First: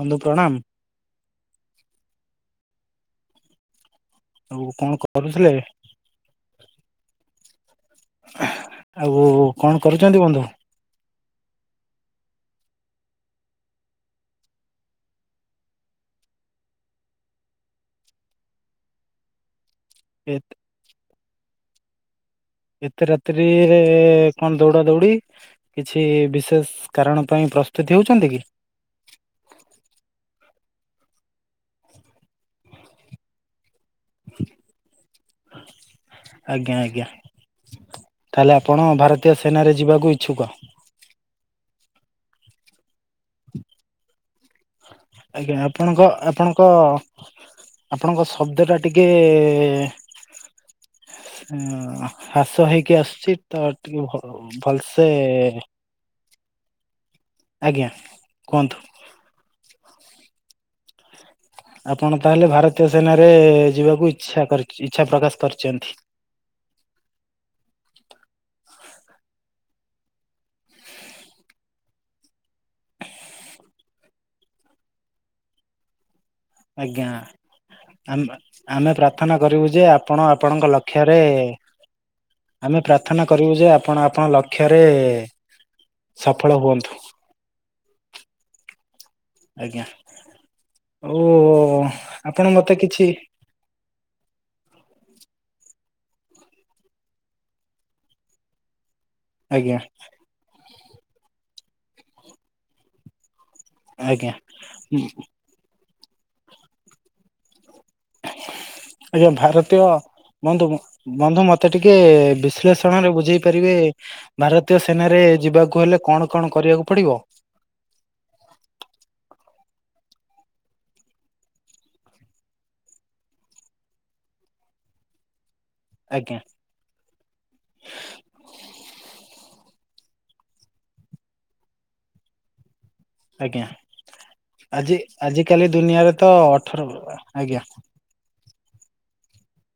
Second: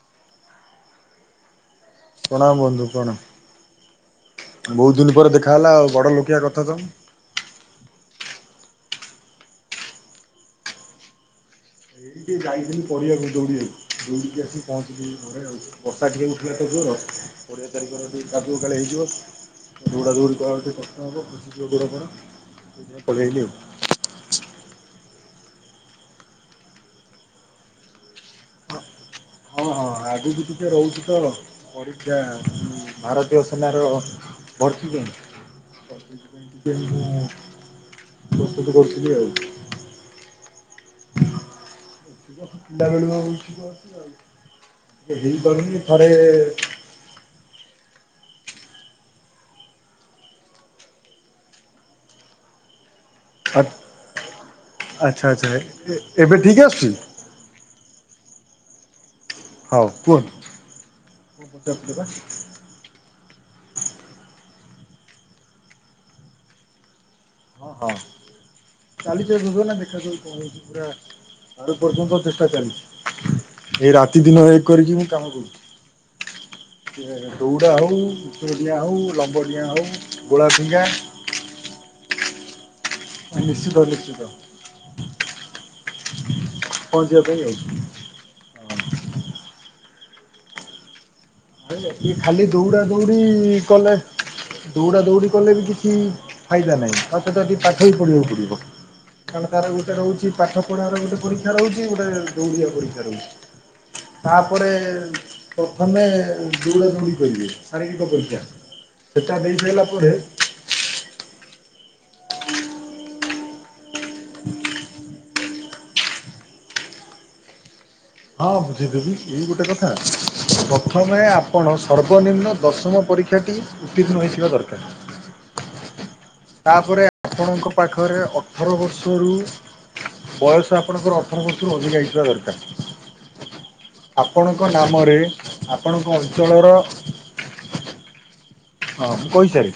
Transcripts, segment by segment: ବନ୍ଧୁ ପ୍ରଣାମ। ପ୍ରଣାମ ବନ୍ଧୁ କଣ ଆଉ କଣ ବୋହୁତ ଦିନ ପରେ କରୁଥିଲେ ଦେଖା ହେଲା ଆଉ ବଡ ଲୋକିଆ କଥା ତମ୍ ଆଉ କଣ କରୁଚନ୍ତି ବନ୍ଧୁ? ଏଇ ଟିକେ ଯାଇଥିଲି ପଡ଼ିଆକୁ ଦୌଡ଼ିଆକୁ ଦୌଡ଼ିକି ଆସି ପହଞ୍ଚିଲି ଏଇ ଘରେ ଆଉ। ବର୍ଷା ଟିକେ ଉଠେଇଲା ତ ଜୋର ପଡ଼ିଆ ଚାରିକଡ ଟିକେ କାଦୁଅ କାଳେ ହେଇଯିବ। ଦୌଡ଼ା ଦୌଡ଼ି ଏତ କଲାବେଳେ ଟିକେ କଷ୍ଟ ହବ ଖସି ଯିବା ଗୋଡ଼ ଫୋଡ଼। ସେଥିପାଇଁ ଏତେ ପଳେଇଆଇଲି ରାତିିରେ ଆଉ। ଏ କଣ ଦୌଡା ଦୌଡି କିଛି ବିଶେଷ କାରଣ ପାଇଁ ପ୍ରସ୍ତୁତି ହୋଉଚନ୍ତି କି? ହଁ ହଁ ଆଗକୁ ଟିକେ ରହୁଚି ତ ପଡିକ୍ଷା ଭାରତୀୟ ସେନାର ପ୍ରସ୍ତୁତି ପାଇଁ ଆଜ୍ଞା ଟିକେ ଆଜ୍ଞା ମୁଁ ତାହେଲେ ପ୍ରସ୍ତୁତ ଆପଣ ଭାରତୀୟ ସେନାରେ ଯିବାକୁ ଇଚ୍ଛୁକ? [inaudible] ପିଲା ବେଳୁ [unintelligible] ଆଜ୍ଞା ଆପଣଙ୍କ ଆପଣଙ୍କ ଆପଣଙ୍କ ଶବ୍ଦଟା ଟିକେ ଏ ଉଁ ହ୍ରାସ ହେଇକି ଆସୁଚି ତ ଟିକେ ଭ ଭଲସେ ଆଚ୍ଛା ଆଚ୍ଛା ଏ ଏବେ ଠିକ ଆସୁଚି? ଆଜ୍ଞା କୁହନ୍ତୁ। ହୋଉ କୁହନ୍ତୁ। ଆପଣ ତାହେଲେ ଭାରତୀୟ ସେନାରେ ଯିବାକୁ ଇଛା କରିଚି ଇଚ୍ଛା ପ୍ରକାଶ କରିଚନ୍ତି। ହଁ ହଁ। ଚାଲିଚି ଏ ଯୋଜନା ଦେଖାଯାଉ କଣ ହେଉଚି ପୁରା ପାରୁ ପର୍ଯ୍ୟନ୍ତ ଚେଷ୍ଟା ଚାଲି ଏଇ ରାତି ଦିନ ଏକ କରିକି ମୁଁ କାମ କରୁଚି। ଆଜ୍ଞା ଆମ ଡିଆଁ ହଉ ଆମେ ଲମ୍ବ ପ୍ରାର୍ଥନା ଡିଆଁ କରିବୁ ହଉ ଯେ ଆପଣ ଗୋଳା ଆପଣଙ୍କ ଫିଙ୍ଗା ଲକ୍ଷ୍ୟରେ ଆମେ ପ୍ରାର୍ଥନା କରିବୁ ଯେ ନିଶ୍ଚିତ ଆପଣ ନିଶ୍ଚିତ ଆପଣ ଲକ୍ଷ୍ୟରେ ସଫଳ ହୁଅନ୍ତୁ। ପହଞ୍ଚିବା ପାଇଁ ଆଉ। ଆଜ୍ଞା। ଓ ଇଏ ଆପଣ ଖାଲି ମତେ ଦୌଡା କିଛି ଦୌଡି କଲେ ଦୌଡା ଦୌଡି କଲେ ବି କିଛି ଫାଇଦା ନାଇଁ ତା ସହିତ ଆଉ ଟିକେ ପାଠ ବି ପଢ଼ିବାକୁ ପଡିବ। କାରଣ ତାର ଆଜ୍ଞା ଗୋଟେ ରହୁଚି ପାଠ ପଢାରେ ଗୋଟେ ପରୀକ୍ଷା ରହୁଚି ଗୋଟେ ଦୌଡିିବା ପରୀକ୍ଷା ରହୁଚି। ଆଜ୍ଞା ତାପରେ ପ୍ରଥମେ ଦୌଡ଼ା ଦୌଡି କରିବେ ଶାରୀରିକ ପରି ଆଜ୍ଞା ଭାରତୀୟ ବନ୍ଧୁ ମ ବନ୍ଧୁ ମତେ ଟିକେ ବିଶ୍ଳେଷଣରେ ବୁଝେଇ ପାରିବେ ଭାରତୀୟ ସେନାରେ ଯିବାକୁ ହେଲେ କଣ କଣ କରିବାକୁ ପଡିବ। ହଁ ବୁଝେଇଦେବି ଏଇ ଗୋଟେ କଥା। ପ୍ରଥମେ ଆପଣ ସର୍ବନିମ୍ନ ଦଶମ ପରୀକ୍ଷାଟି ଉତ୍ତୀର୍ଣ୍ଣ ହୋଇଥିବା ଦରକାର। ଆଜ୍ଞା। ତାପରେ ଆପଣଙ୍କ ପାଖରେ ଅଠର ବର୍ଷରୁ ବୟସ ଆପଣଙ୍କର ଅଠର ବର୍ଷରୁ ଅଧିକା ହେଇଥିବା ଆଜ୍ଞା ଦରକାର। ଆପଣଙ୍କ ଆଜି ନାମରେ ଆଜିକାଲି ଦୁନିଆରେ ଆପଣଙ୍କ ତ ଅଞ୍ଚଳର ଅଠର ଆଜ୍ଞା। ହଁ ମୁଁ କହିସାରେ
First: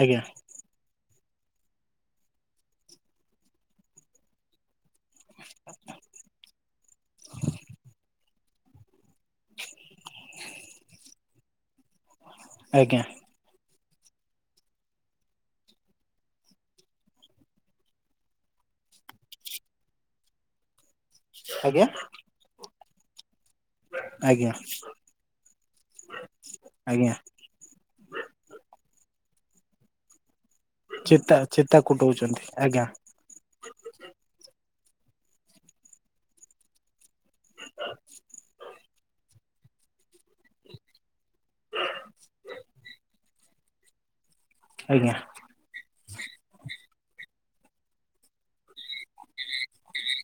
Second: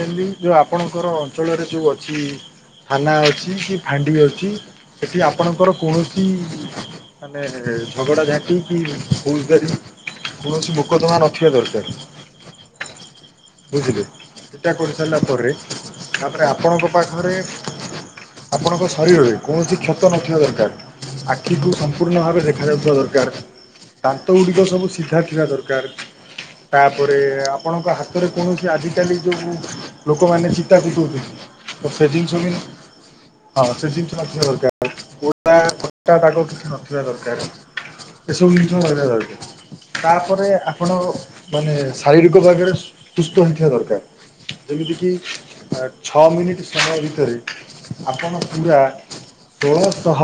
ଆଜ୍ଞା ଯୋଉ ଆପଣଙ୍କର ଅଞ୍ଚଳରେ ଯୋଉ ଅଛି ଥାନା ଅଛି କି ଫାଣ୍ଡି ଅଛି ସେଠି ଆପଣଙ୍କର କୌଣସି ମାନେ ଝଗଡା ଝାଟି କି ଫୌଜଗାରୀ କୌଣସି ମୋକଦମା ନଥିବା ଦରକାର। ଆଜ୍ଞା। ବୁଝିଲେ ଚିଠା [inaudible] କରିସାରିଲା ପରେ ତାପରେ ଆପଣଙ୍କ ପାଖରେ [inaudible] ଆପଣଙ୍କ ଶରୀରରେ କୌଣସି କ୍ଷତ ନଥିବା ଦରକାର। ଆଖିକୁୁ ଆଜ୍ଞା ସମ୍ପୂର୍ଣ୍ଣ ଭାବେ ଦେଖା ଯାଉଥିବା ଦରକାର। ଦାନ୍ତ ଆଜ୍ଞା ଗୁଡିକ ସବୁ ସିଧା ଥିବା ଦରକାର। [inaudible] ଆଜ୍ଞା ତାପରେ ଆପଣଙ୍କ ହାତରେ କୌଣସି ଆଜିକାଲି ଯେଉଁ ଲୋକମାନେ ଶ ଏା ଟାଟୁ ତ ଚିତା ଚିତା [inaudible] ଫେଟିଂ କୁଟଉଛନ୍ତି ସବୁ [inaudible] ଆଜ୍ଞା ହଁ, ସେ ଜିନିଷ ନଥିବା ଦରକାର ପା କଟା ଦାଗ କିଛି ନଥିବା ଦରକାର। [inaudible] ଏସବୁ ଜିନିଷ ଆଲା ଲାଗେ [inaudible] ତାପରେ ଆପଣ ମାନେ ଶାରୀରିକ ଭାଗରେ ସୁସ୍ଥ ହେଇଥିବା ଦରକାର। ଯେମିତି [inaudible] ଆଜ୍ଞା କିି ଛଅ ମିନିଟ୍ ସମୟ ଭିତରେ ଆପଣ ପୁରା ଷୋଳଶହ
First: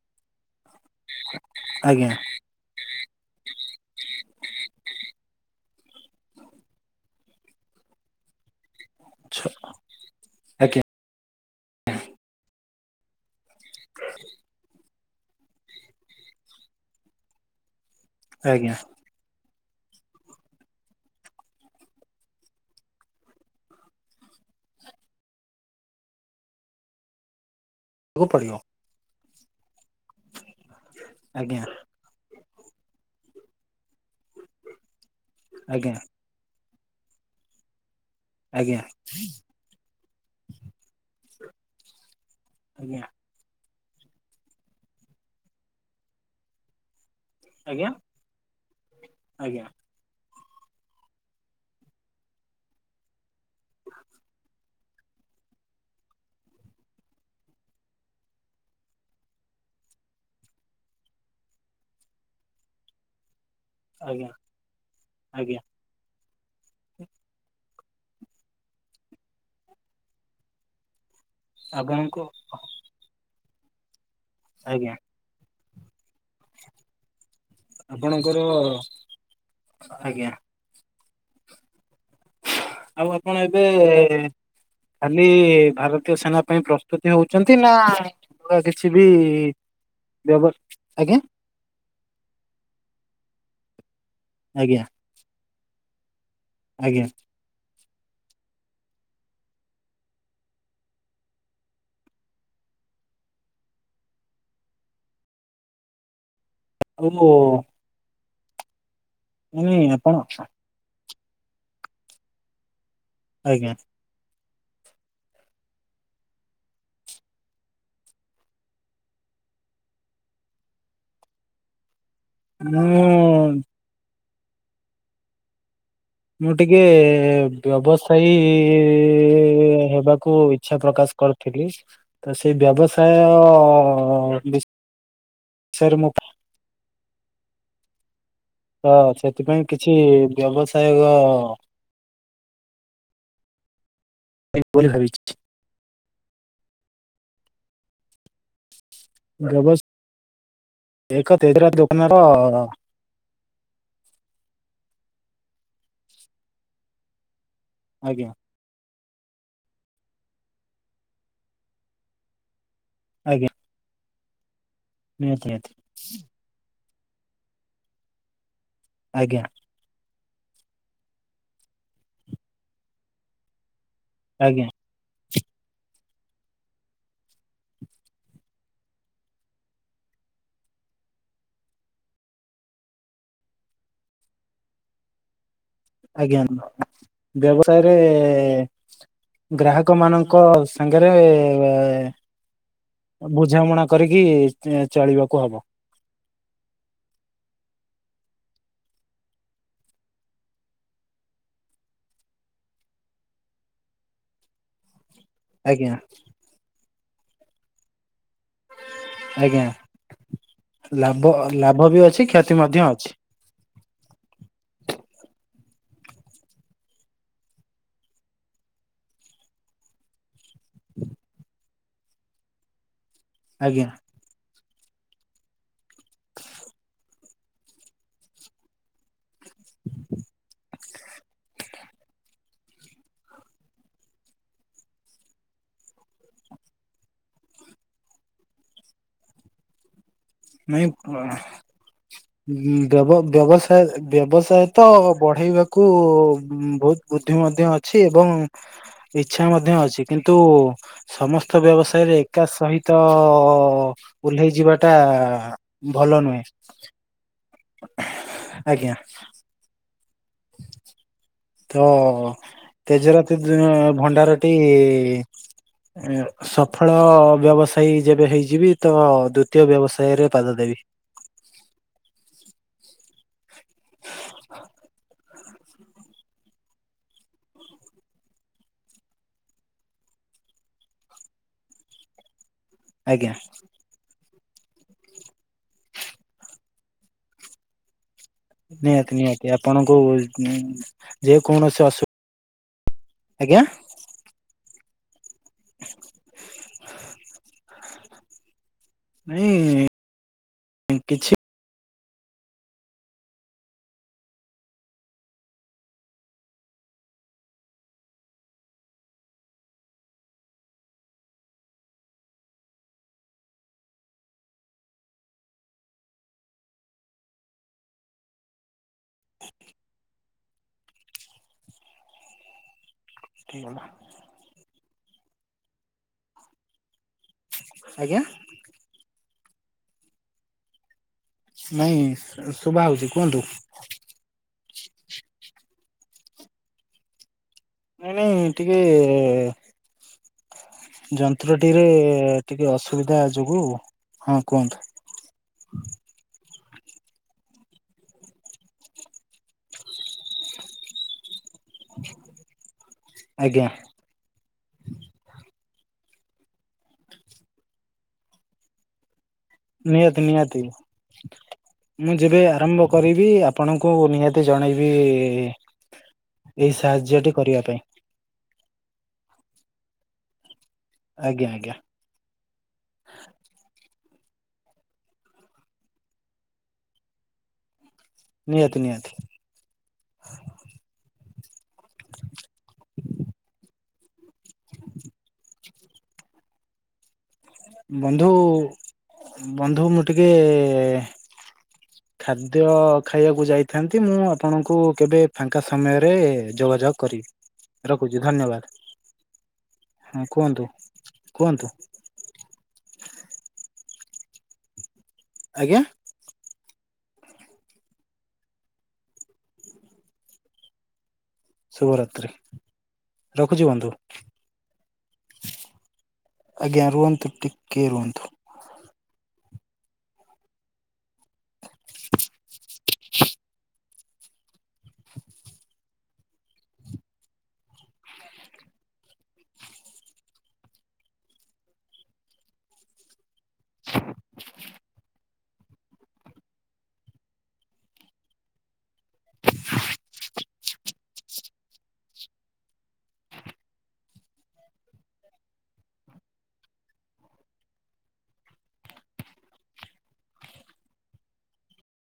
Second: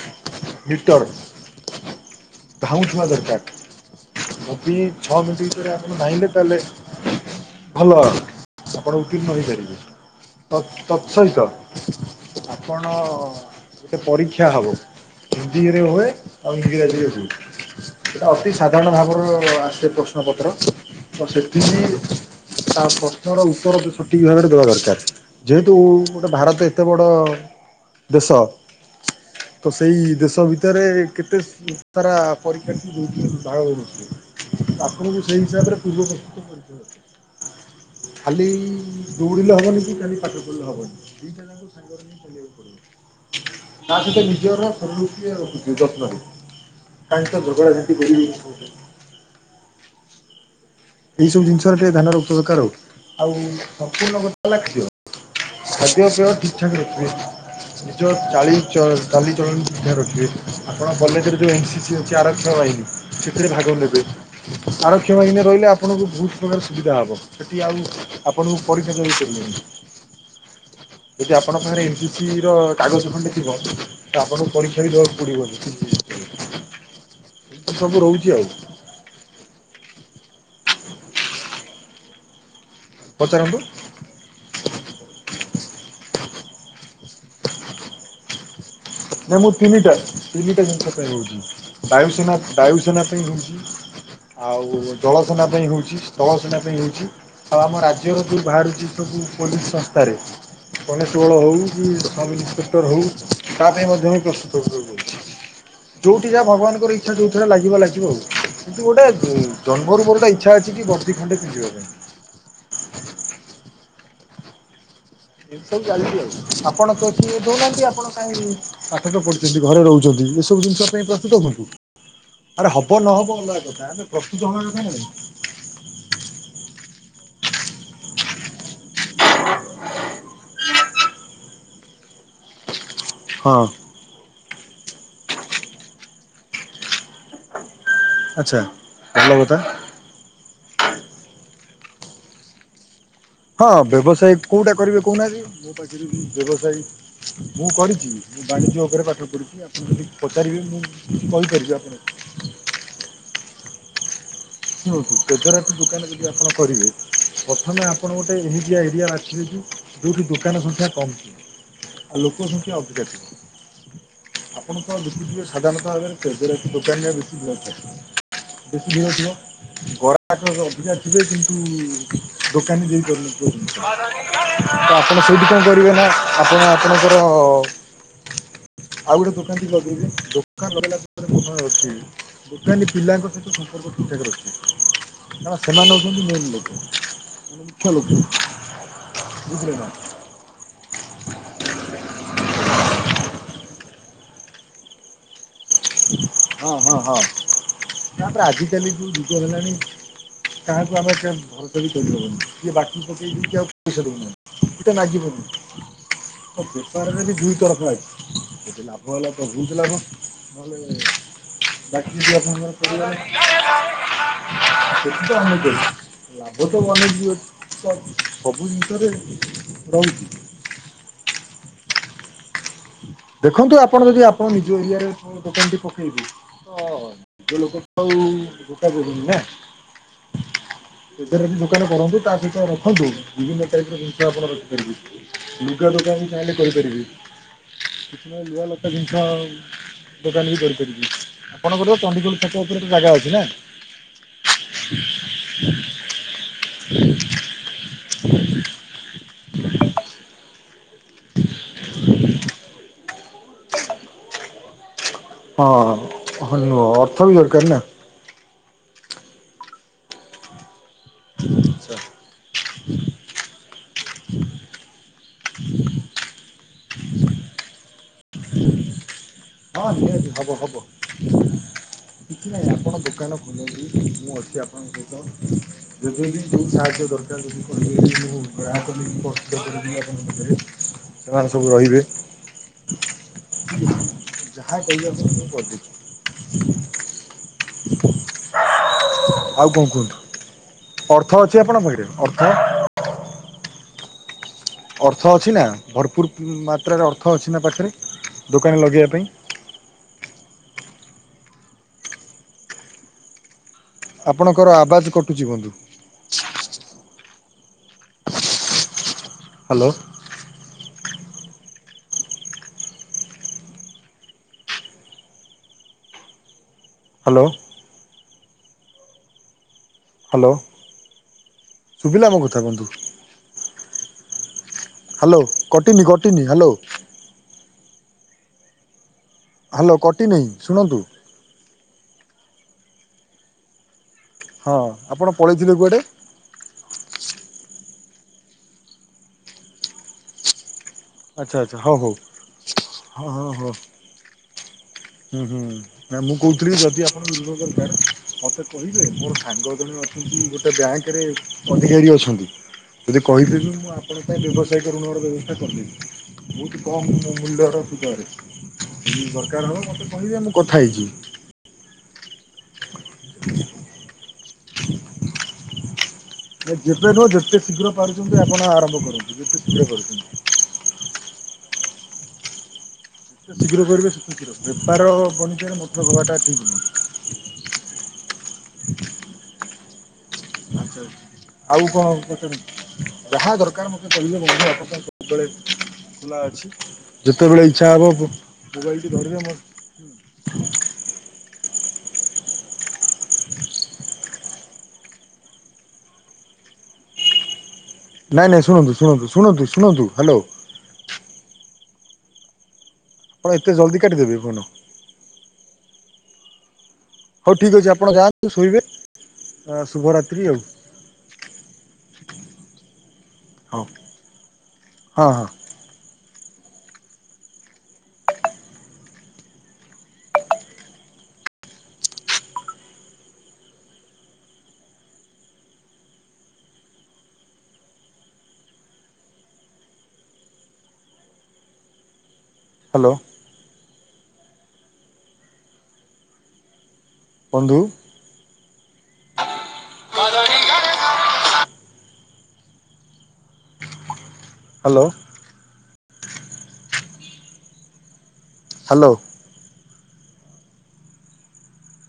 [inaudible] ମିଟର [inaudible] ଆଜ୍ଞା ଧାଉଁ ଥିବା ଦରକାର [inaudible] ମୋ ବି ଛଅ ମିନିଟ୍ ଭିତରେ ଆପଣ ଧାଇଁଲେ ତାହେଲେ [inaudible] ଭଲ ଆ ଆପଣ ଉତ୍ତୀର୍ଣ୍ଣ ଛ ହୋଇପାରିବେ ଆଜ୍ଞା [inaudible] ତତ୍ ସହିତ ଆପଣ। ଗୋଟେ ପରୀକ୍ଷା ହବ ହିନ୍ଦୀରେ ହୁଏ ଆଉ ଇଂରାଜୀରେ ହୁଏ। ସେଟା ଅତି ଆଜ୍ଞା ସାଧାରଣ ଭାବର ଆସେ ପ୍ରଶ୍ନ ପତ୍ର [inaudible] ତ ସେଠି ତା ପ୍ରଶ୍ନର ଉତ୍ତର ସଠିକ୍ ଭାବରେ ଦେବା ଦରକାର। ଯେହେତୁ ଗୋଟେ ଭାରତ ଏତେ ବଡ଼ କୁ ଦେଶ ପଡିବ [inaudible] ତ ସେଇ ଦେଶ ଭିତରେ କେତେ ଆଜ୍ଞା ସାରା ପରୀକ୍ଷାଟିକୁ ଯେ ଳନଥିଲେ [inaudible] ଆପଣଙ୍କୁ ସେଇ ହିସାବରେ ଆଜ୍ଞା ପୂର୍ବ [inaudible] ଖାଲି ଆଜ୍ଞା ଦୌଡ଼ିଲେ ହବନି। କି ଖାଲି ପାଠ ୁଲ ହବନିକୁିବ [inaudible] ଆଜ୍ଞା। ତା ସହିତ ନିଜର ସନ। ତା ସହିତ ଝଗଡ଼ା ଆଜ୍ଞା ଝାଟି କରିବିନି [inaudible] [inaudible] ଆଜ୍ଞା। ଏଇ ସବୁ ଜିନିଷରେ ଟିକେ ଧ୍ୟାନ ରଖିବା ଦରକାର [inaudible] ହଉଛି। ଆଉ ସମ୍ପୂର୍ଣ୍ଣ କଥା ଲିଥିବ ଖାଦ୍ୟ ପିଇ ଠିକ ଠାକ ରଖିବେ। ନିଜ ଚାଲିଚଳଣିଧ ରଖିବେ। ଆପଣ କଲେଜରେ ଯ ଏ ଅ ଆରକ୍ଷ ବାହିନୀ ସେଥିରେ ଭାଗ ନେବେ ଆଜ୍ଞା [inaudible] ଆର କଷମାେ ଆଜ୍ଞା ରହିଲେ। ଆପଣଙ୍କୁ ବହୁତ ପ୍ରକାର ସୁବିଧା ହବ। ସେଠି ଆଉ ଆପଣଙ୍କୁ ପରିକ୍ଷ ଦେଇପାରିବେ। [inaudible] ଯଦି ଆପଣ ପାଖରେ ଏନ୍ସି ଆପଣଙ୍କୁ ସି ର କାଗଜ ଖଣ୍ଡେ ଥିବ। ତ ଆପଣଙ୍କୁ ପରୀକ୍ଷା ଆଜ୍ଞା ବି [inaudible] ଏ ସବୁ ରହୁଛି ଆପଣଙ୍କର ଆଉ। [inaudible] ଆଜ୍ଞା। ଆଉ ଆପଣ ପଚାରନ୍ତୁ। ଏବେ। ଖାଲି ଭାରତୀୟ ସେନା ପାଇଁ ପ୍ରସ୍ତୁତି ହଉଛନ୍ତି। ନା ବା କିଛି ବି ନାଇ ମୁଁ ତିନିଟା ବ୍ୟବ ତିନିଟା ଜିନିଷ ପାଇଁ ଆଜ୍ଞା ହଉଛି ବାୟୁସେନା ବାୟୁସେନା ପାଇଁ ହଉଛି ଆଜ୍ଞା ଆଉ ଜଳସେନା ପାଇଁ ହଉଛି ସ୍ଥଳ ସେନା ଆଜ୍ଞା ହେଇଛି ଆଉ ଆମ ରାଜ୍ୟର ଯୋଉ ବାହାରୁଛି ସବୁ ପୋଲିସ ସଂସ୍ଥାରେ କନେଷ୍ଟବଳ ହଉ କି ସବ୍ଇନ୍ସପେକ୍ଟର ହଉ ତା ପାଇଁ ମଧ୍ୟ ବି ପ୍ରସ୍ତୁତକୁଛି ଯଉଠି ଯା ଭଗବାନଙ୍କର ଆଉ ଇଚ୍ଛା ଯଉଥିରେ ଲାଗିବ ଲାଗିବ ଆଉ କିନ୍ତୁ ଗୋଟେ ମାନେ ଜନ୍ମରୁ ଆପଣ ମୋର ଗୋଟେ ଇଚ୍ଛା ଅଛି କି ବର୍ଦ୍ଦିଖଣ୍ଡେ ପିନ୍ଧିବା ପାଇଁ ଆଜ୍ଞା ସବୁ ଚାଲିଛି ଆଉ ଆପଣ କେଉଠି ଦଉନାହାନ୍ତି ଆପଣ କାଇଁ ପାଠତ ପଢୁଚନ୍ତି ଘରେ ରହୁଚନ୍ତି ଏସବୁ ଜିନିଷ ପାଇଁ ପ୍ରସ୍ତୁତ ହୁଅନ୍ତୁ। ଆରେ ହବ ନହବ ମୁଁ ଅଲଗା କଥା ଆଗେ ପ୍ରସ୍ତୁତ ହବା କଥା ନା ନାଇଁ। ମୁଁ ଟିକେ ବ୍ୟବସାୟୀ ହେବାକୁ ଇଛା ପ୍ରକାଶ କରିଥିଲି ତ ସେ ବ୍ୟବସ୍ ହଁ ଅ-ବିଷୟରେ ମୁଁ ଆଚ୍ଛା। ତ ଭଲ କଥା ସେଥିପାଇଁ କିଛି ବ୍ୟବସାୟକ ହଁ ବ୍ୟବସାୟ କରିବି କଉଟା ବୋଲି କରିବେ ଭାବିଛି। କହୁନାହାନ୍ତି? ମୋ ପାଖରୁ ବ୍ୟବସାୟ ମୁଁ କରିଚି ମୁଁ ବାଣିଜ୍ୟ ଉପରେ ପା କରୁଚି ବ୍ୟବସାୟ ଆପଣଙ୍କୁ ଟିକେ ପଚାରିବେ ମୁଁ କହିପାରିବି ଆପଣଙ୍କୁ ହଁ। ହୁଁ -ହୁଁ ତେଜରାତି ଦୋକାନ ଯଦି ଆପଣ କରିବେ ପ୍ରଥମେ ଆପଣ ଆଜ୍ଞା ଗୋଟେ ଏମିତିଆ ଏରିଆ ବାଛିବେ କି ଯଉଠି ଦୋକାନ ସଂଖ୍ୟା କମ୍ ଥିବ ଆଉ ଲୋକ ସଂଖ୍ୟା ଅଧିକା ଥିବ। ଆଜ୍ଞା। ଆପଣ କଣ ନିହାତି ଦେଖିଥିବେ ନିହାତି ସାଧାରଣତଃ ଭାବରେ ତେଜରାତି ଦୋକାନରେ ବେଶୀ ଭିଡ ଥାଏ। ବେଶୀ ଭିଡ ଥିବ। ଆଜ୍ଞା ଗରାଖ ଅଧିକା ଥିବେ କିନ୍ତୁ ଦୋକାନୀ ଦେଇପାରୁନଥିବେ। ଆଜ୍ଞା ତ ଆପଣ ସେଇଠି କଣ କରିବେ ନା ଆପଣ ଆପଣଙ୍କର ଆଉ ଗୋଟେ ଦୋକାନ ଟିଏ ଲଗେଇବେ ଦୋକାନ ଲଗେଇଲା ପରେ [unintelligible] ଦୋକାନୀ ପିଲାଙ୍କ ସହିତ ସମ୍ପର୍କ ଠିକ୍ ଠାକ୍ ରଖିବେ। କାରଣ ସେମାନେ ହଉଚନ୍ତି ଆଜ୍ଞା ମେନ୍ ଲୋକ ବ୍ୟବସାୟରେ ବୁଝିଲେ ନା ଗ୍ରାହକ ମାନଙ୍କ ସାଙ୍ଗେରେ ବୁଝାମଣା କରିକି ଚଳିବାକୁ ହବ। ହଁ -ହଁ -ହଁ ତାପରେ ଆଜିକାଲି ଯଉ ଯୁଗ ହେଲାଣି କାହାକୁ ଆମେ ଏତେ ଭରସା ବି କରିହବନି କିଏ ବାକି ପକେଇକି ଆଉ ପଇସା ଦଉନାହାନ୍ତି। [unintelligible] ମାଗିବୁନି। ଆଜ୍ଞା। ବେପାରରେ ବି ଦୁଇ ତରଫା ଅଛି ଯଦି ଲାଭ ହେଲା ତ ଆଜ୍ଞା ବହୁତୁ ଲାଭ ନହେଲେ ଲାଭ -ଲାଭ ବି ବାକି ଅଛି କ୍ଷତି ଆପଣଙ୍କର ମଧ୍ୟ କରିବା ଅଛି। [unintelligible] ଲାଭ ତ ବନିଯିବ ତ ସବୁ ଜିନିଷରେ ରହୁଚି [unintelligible] ଦେଖନ୍ତୁ ଆଜ୍ଞା ଆପଣ ଯଦି ଆପଣ ନିଜେ ଏରିଆରେ ଦୋକାନଟି ପକେଇବେ ତ ନିଜ ଲୋକ ଆଉ ଧୋକା ଦବୁନି ନା। [unintelligible] ତେଜରାତି ଦୋକାନ କରନ୍ତୁ ତା ସହିତ ରଖନ୍ତୁ ବିଭିନ୍ନ ସାଇଟିର ଜିନିଷ ଆପଣ ରଖିପାରିବେ। ଲୁଗା ଦୋକାନ ଚାହିଁଲେ କରିପାରିବେ। [unintelligible] ଲୁହା ଲତା ଜିନିଷ ଦୋକାନ ବି ନାଇଁ କରିପାରିବେ ଆପଣଙ୍କର ଚଣ୍ଡିଖୋଲ ଛକ ଉପରେ ଗୋଟେ ବ୍ୟବ ଜାଗା ଅଛି ନା? ବ୍ୟବସାୟ ବ୍ୟବସାୟ ତ ବଢେଇବାକୁ ବହୁତ୍ ବୁଦ୍ଧି ମଧ୍ୟ ଅଛି ଏବଂ ଇଛା ମଧ୍ୟ ଅଛି କିନ୍ତୁ ସମସ୍ତ ବ୍ୟବସାୟରେ ଏକା ସହିତ ଓହ୍ଲେଇ ଯିବାଟା ଭଲ ନୁହେଁ ହଁ- ହ ଅର୍ଥ ବି ଦରକାର୍ ନା। ଆଜ୍ଞା। ତ ଆଚ୍ଛା ତେଜରାତି ଯ-ଭଣ୍ଡାରଟି ସଫଳ ବ୍ୟବସାୟୀ ଯେବେ ହେଇଯିବି ତ ଦୁ ଦ୍ୱିତୀୟ ହଁ ନିହାତି ବ୍ୟବସାୟରେ ହବ ପାଦ ହବ ଦେବି। କିଛି ନାହିଁ ଆପଣ ଦୋକାନ ଖୋଲନ୍ତୁ ମୁଁ ଅଛି ଆପଣଙ୍କ ସହିତ। ଛ [inaudible] ଯେବେବି ଯେଉଁ ସାହାଯ୍ୟ ଦରକାର ଯଦି କହିବେ ବି ମୁଁ [inaudible] ସେମାନେ ସବୁ ରହିବେ। ଆଜ୍ଞା। ଯାହା କହିବେ ଆପଣ ମୁଁ କରିଦେବି। ହ [inaudible] ନିହାତି ନିହାତି ଆପଣଙ୍କୁ ଅର୍ଥ ଯେ ଅଛି ଆପଣଙ୍କ କୌଣସି ଅସୁ [inaudible] ଆଜ୍ଞା। ଅର୍ଥ ଅଛି ନା ଭରପୁର ମାତ୍ରାରେ ଅର୍ଥ ଅଛି ନା ପାଖରେ ଦୋକାନ ରେ ଲଗେଇବା ପାଇଁ? ନାଇଁ କିଛି ଆପଣଙ୍କର ଆବାଜ କଟୁଚି ବନ୍ଧୁ। ହାଲୋ। ହାଲୋ। ହାଲୋ ଶୁବିଲା ମୋ କଥା ବନ୍ଧୁ? [unintelligible] ହାଲୋ କଟିନି କଟିନି ହାଲୋ। ଆଜ୍ଞା। ହାଲୋ କଟିନେଇଁ ଶୁଣନ୍ତୁ। ନାଇଁ ଶୁବା ହଉଚି କୁହନ୍ତୁ। ହଁ ଆପଣ ପଳେଇଥିଲେ କୁଆଡେ? ନାଇଁ ନାଇଁ ଟିକେ ଆଚ୍ଛା ଆଚ୍ଛା ଯନ୍ତ୍ରଟିରେ ହଉ ହଉ ଟିକେ ଅସୁବିଧା ହଁ ହଁ ଯୋଗୁ ହଁ ହଁ କୁହନ୍ତୁ। ହୁଁ ହୁଁ ନା ମୁଁ କୋଉଥିଲି କି ଯଦି ଆପଣଙ୍କୁ ଋଣ ଦରକାର ମତେ କହିବେ ମୋର ସାଙ୍ଗ ଜଣେ ଅ [unintelligible] ଗୋଟେ ବ୍ୟାଙ୍କରେ ଅଧିକାରୀ ଅଛନ୍ତି ଯଦି କହିଦେବେ ଆଜ୍ଞା ମୁଁ ଆପଣଙ୍କ ପାଇଁ ବ୍ୟବସାୟିକ ଋଣର ବ୍ୟବସ୍ଥା କରିଦେବି। ବହୁତ କମ୍ ମୂ-ମୂଲ୍ୟର ସୁଧରେ [unintelligible] ଦରକାର ହବ ମତେ ନିହାତି କହିବେ ମୁଁ ନିହାତି କଥା ହେଇଯିବି। ମୁଁ ଯେବେ ଆରମ୍ଭ କରିବି ଆପଣଙ୍କୁ ନିହାତି ଜଣେଇବି। ଏଇ ନା ଯେବେ ନୁହଁ ସାହାଯ୍ୟଟି ଯେତେ କରିବା ପାଇଁ ଶୀଘ୍ର ପାରୁଛନ୍ତି ଆପଣ ଆରମ୍ଭ କରନ୍ତୁ ଯେତେ ଶୀଘ୍ର ପାରୁଚନ୍ତି। ଆଜ୍ଞା ଆଜ୍ଞା। ଯେତେ ଶୀଘ୍ର ପାରୁଚ ସେତେ ଶୀଘ୍ର ବେପାର ବଣିଜ ରେ [unintelligible] ହବାଟା ଠିକ ନୁହେଁ। ନିହାତି ନିହାତି। ଆଚ୍ଛା। ଆଉ କଣ କରଚନ୍ତି? ଯାହା ଦରକାର ମୋତେ କହିଲେ ବନ୍ଧୁ [inaudible] ଖୁଲା ଅଛି ଯେତବେଳେ ଇଚ୍ଛା ହବ ବନ୍ଧୁ ମୋ ମୋବାଇଲ୍ ଟି ଧରିବେ ମୋ ବନ୍ଧୁ ମୁଁ ଟିକେ ଖାଦ୍ୟ ଖାଇବାକୁ ଯାଇଥାନ୍ତି ମୁଁ ଆପଣଙ୍କୁ କେବେ ଫାଙ୍କା ସମୟରେ ଯୋଗାଯୋଗ କରିବି। ରଖୁଛି ନାଇଁ ଧନ୍ୟବାଦ ନାଇଁ ଶୁଣନ୍ତୁ ଶୁଣନ୍ତୁ ଶୁଣନ୍ତୁ ଶୁଣନ୍ତୁ ହଁ ହାଲୋ। କୁହନ୍ତୁ କୁହନ୍ତୁ। ଆପଣ ଏତେ ଜଲଦ କାଟିଦେବେ ଫୋନ। ଆଜ୍ଞା। ହଉ ଠିକ୍ ଅଛି ଆପଣ ଯାଆନ୍ତୁ ଶୋଇବେ ଅ ଶୁଭରାତ୍ରି ଆଉ। ଶୁଭରାତ୍ରି ରଖୁଚି ହଉ ବନ୍ଧୁ। ହଁ ହଁ ଆଜ୍ଞା ରୁହନ୍ତୁ ଟିକଏ ରୁହନ୍ତୁ। [inaudible] ହାଲୋ। [inaudible] ବନ୍ଧୁ। [inaudible] ହାଲୋ। ହାଲୋ।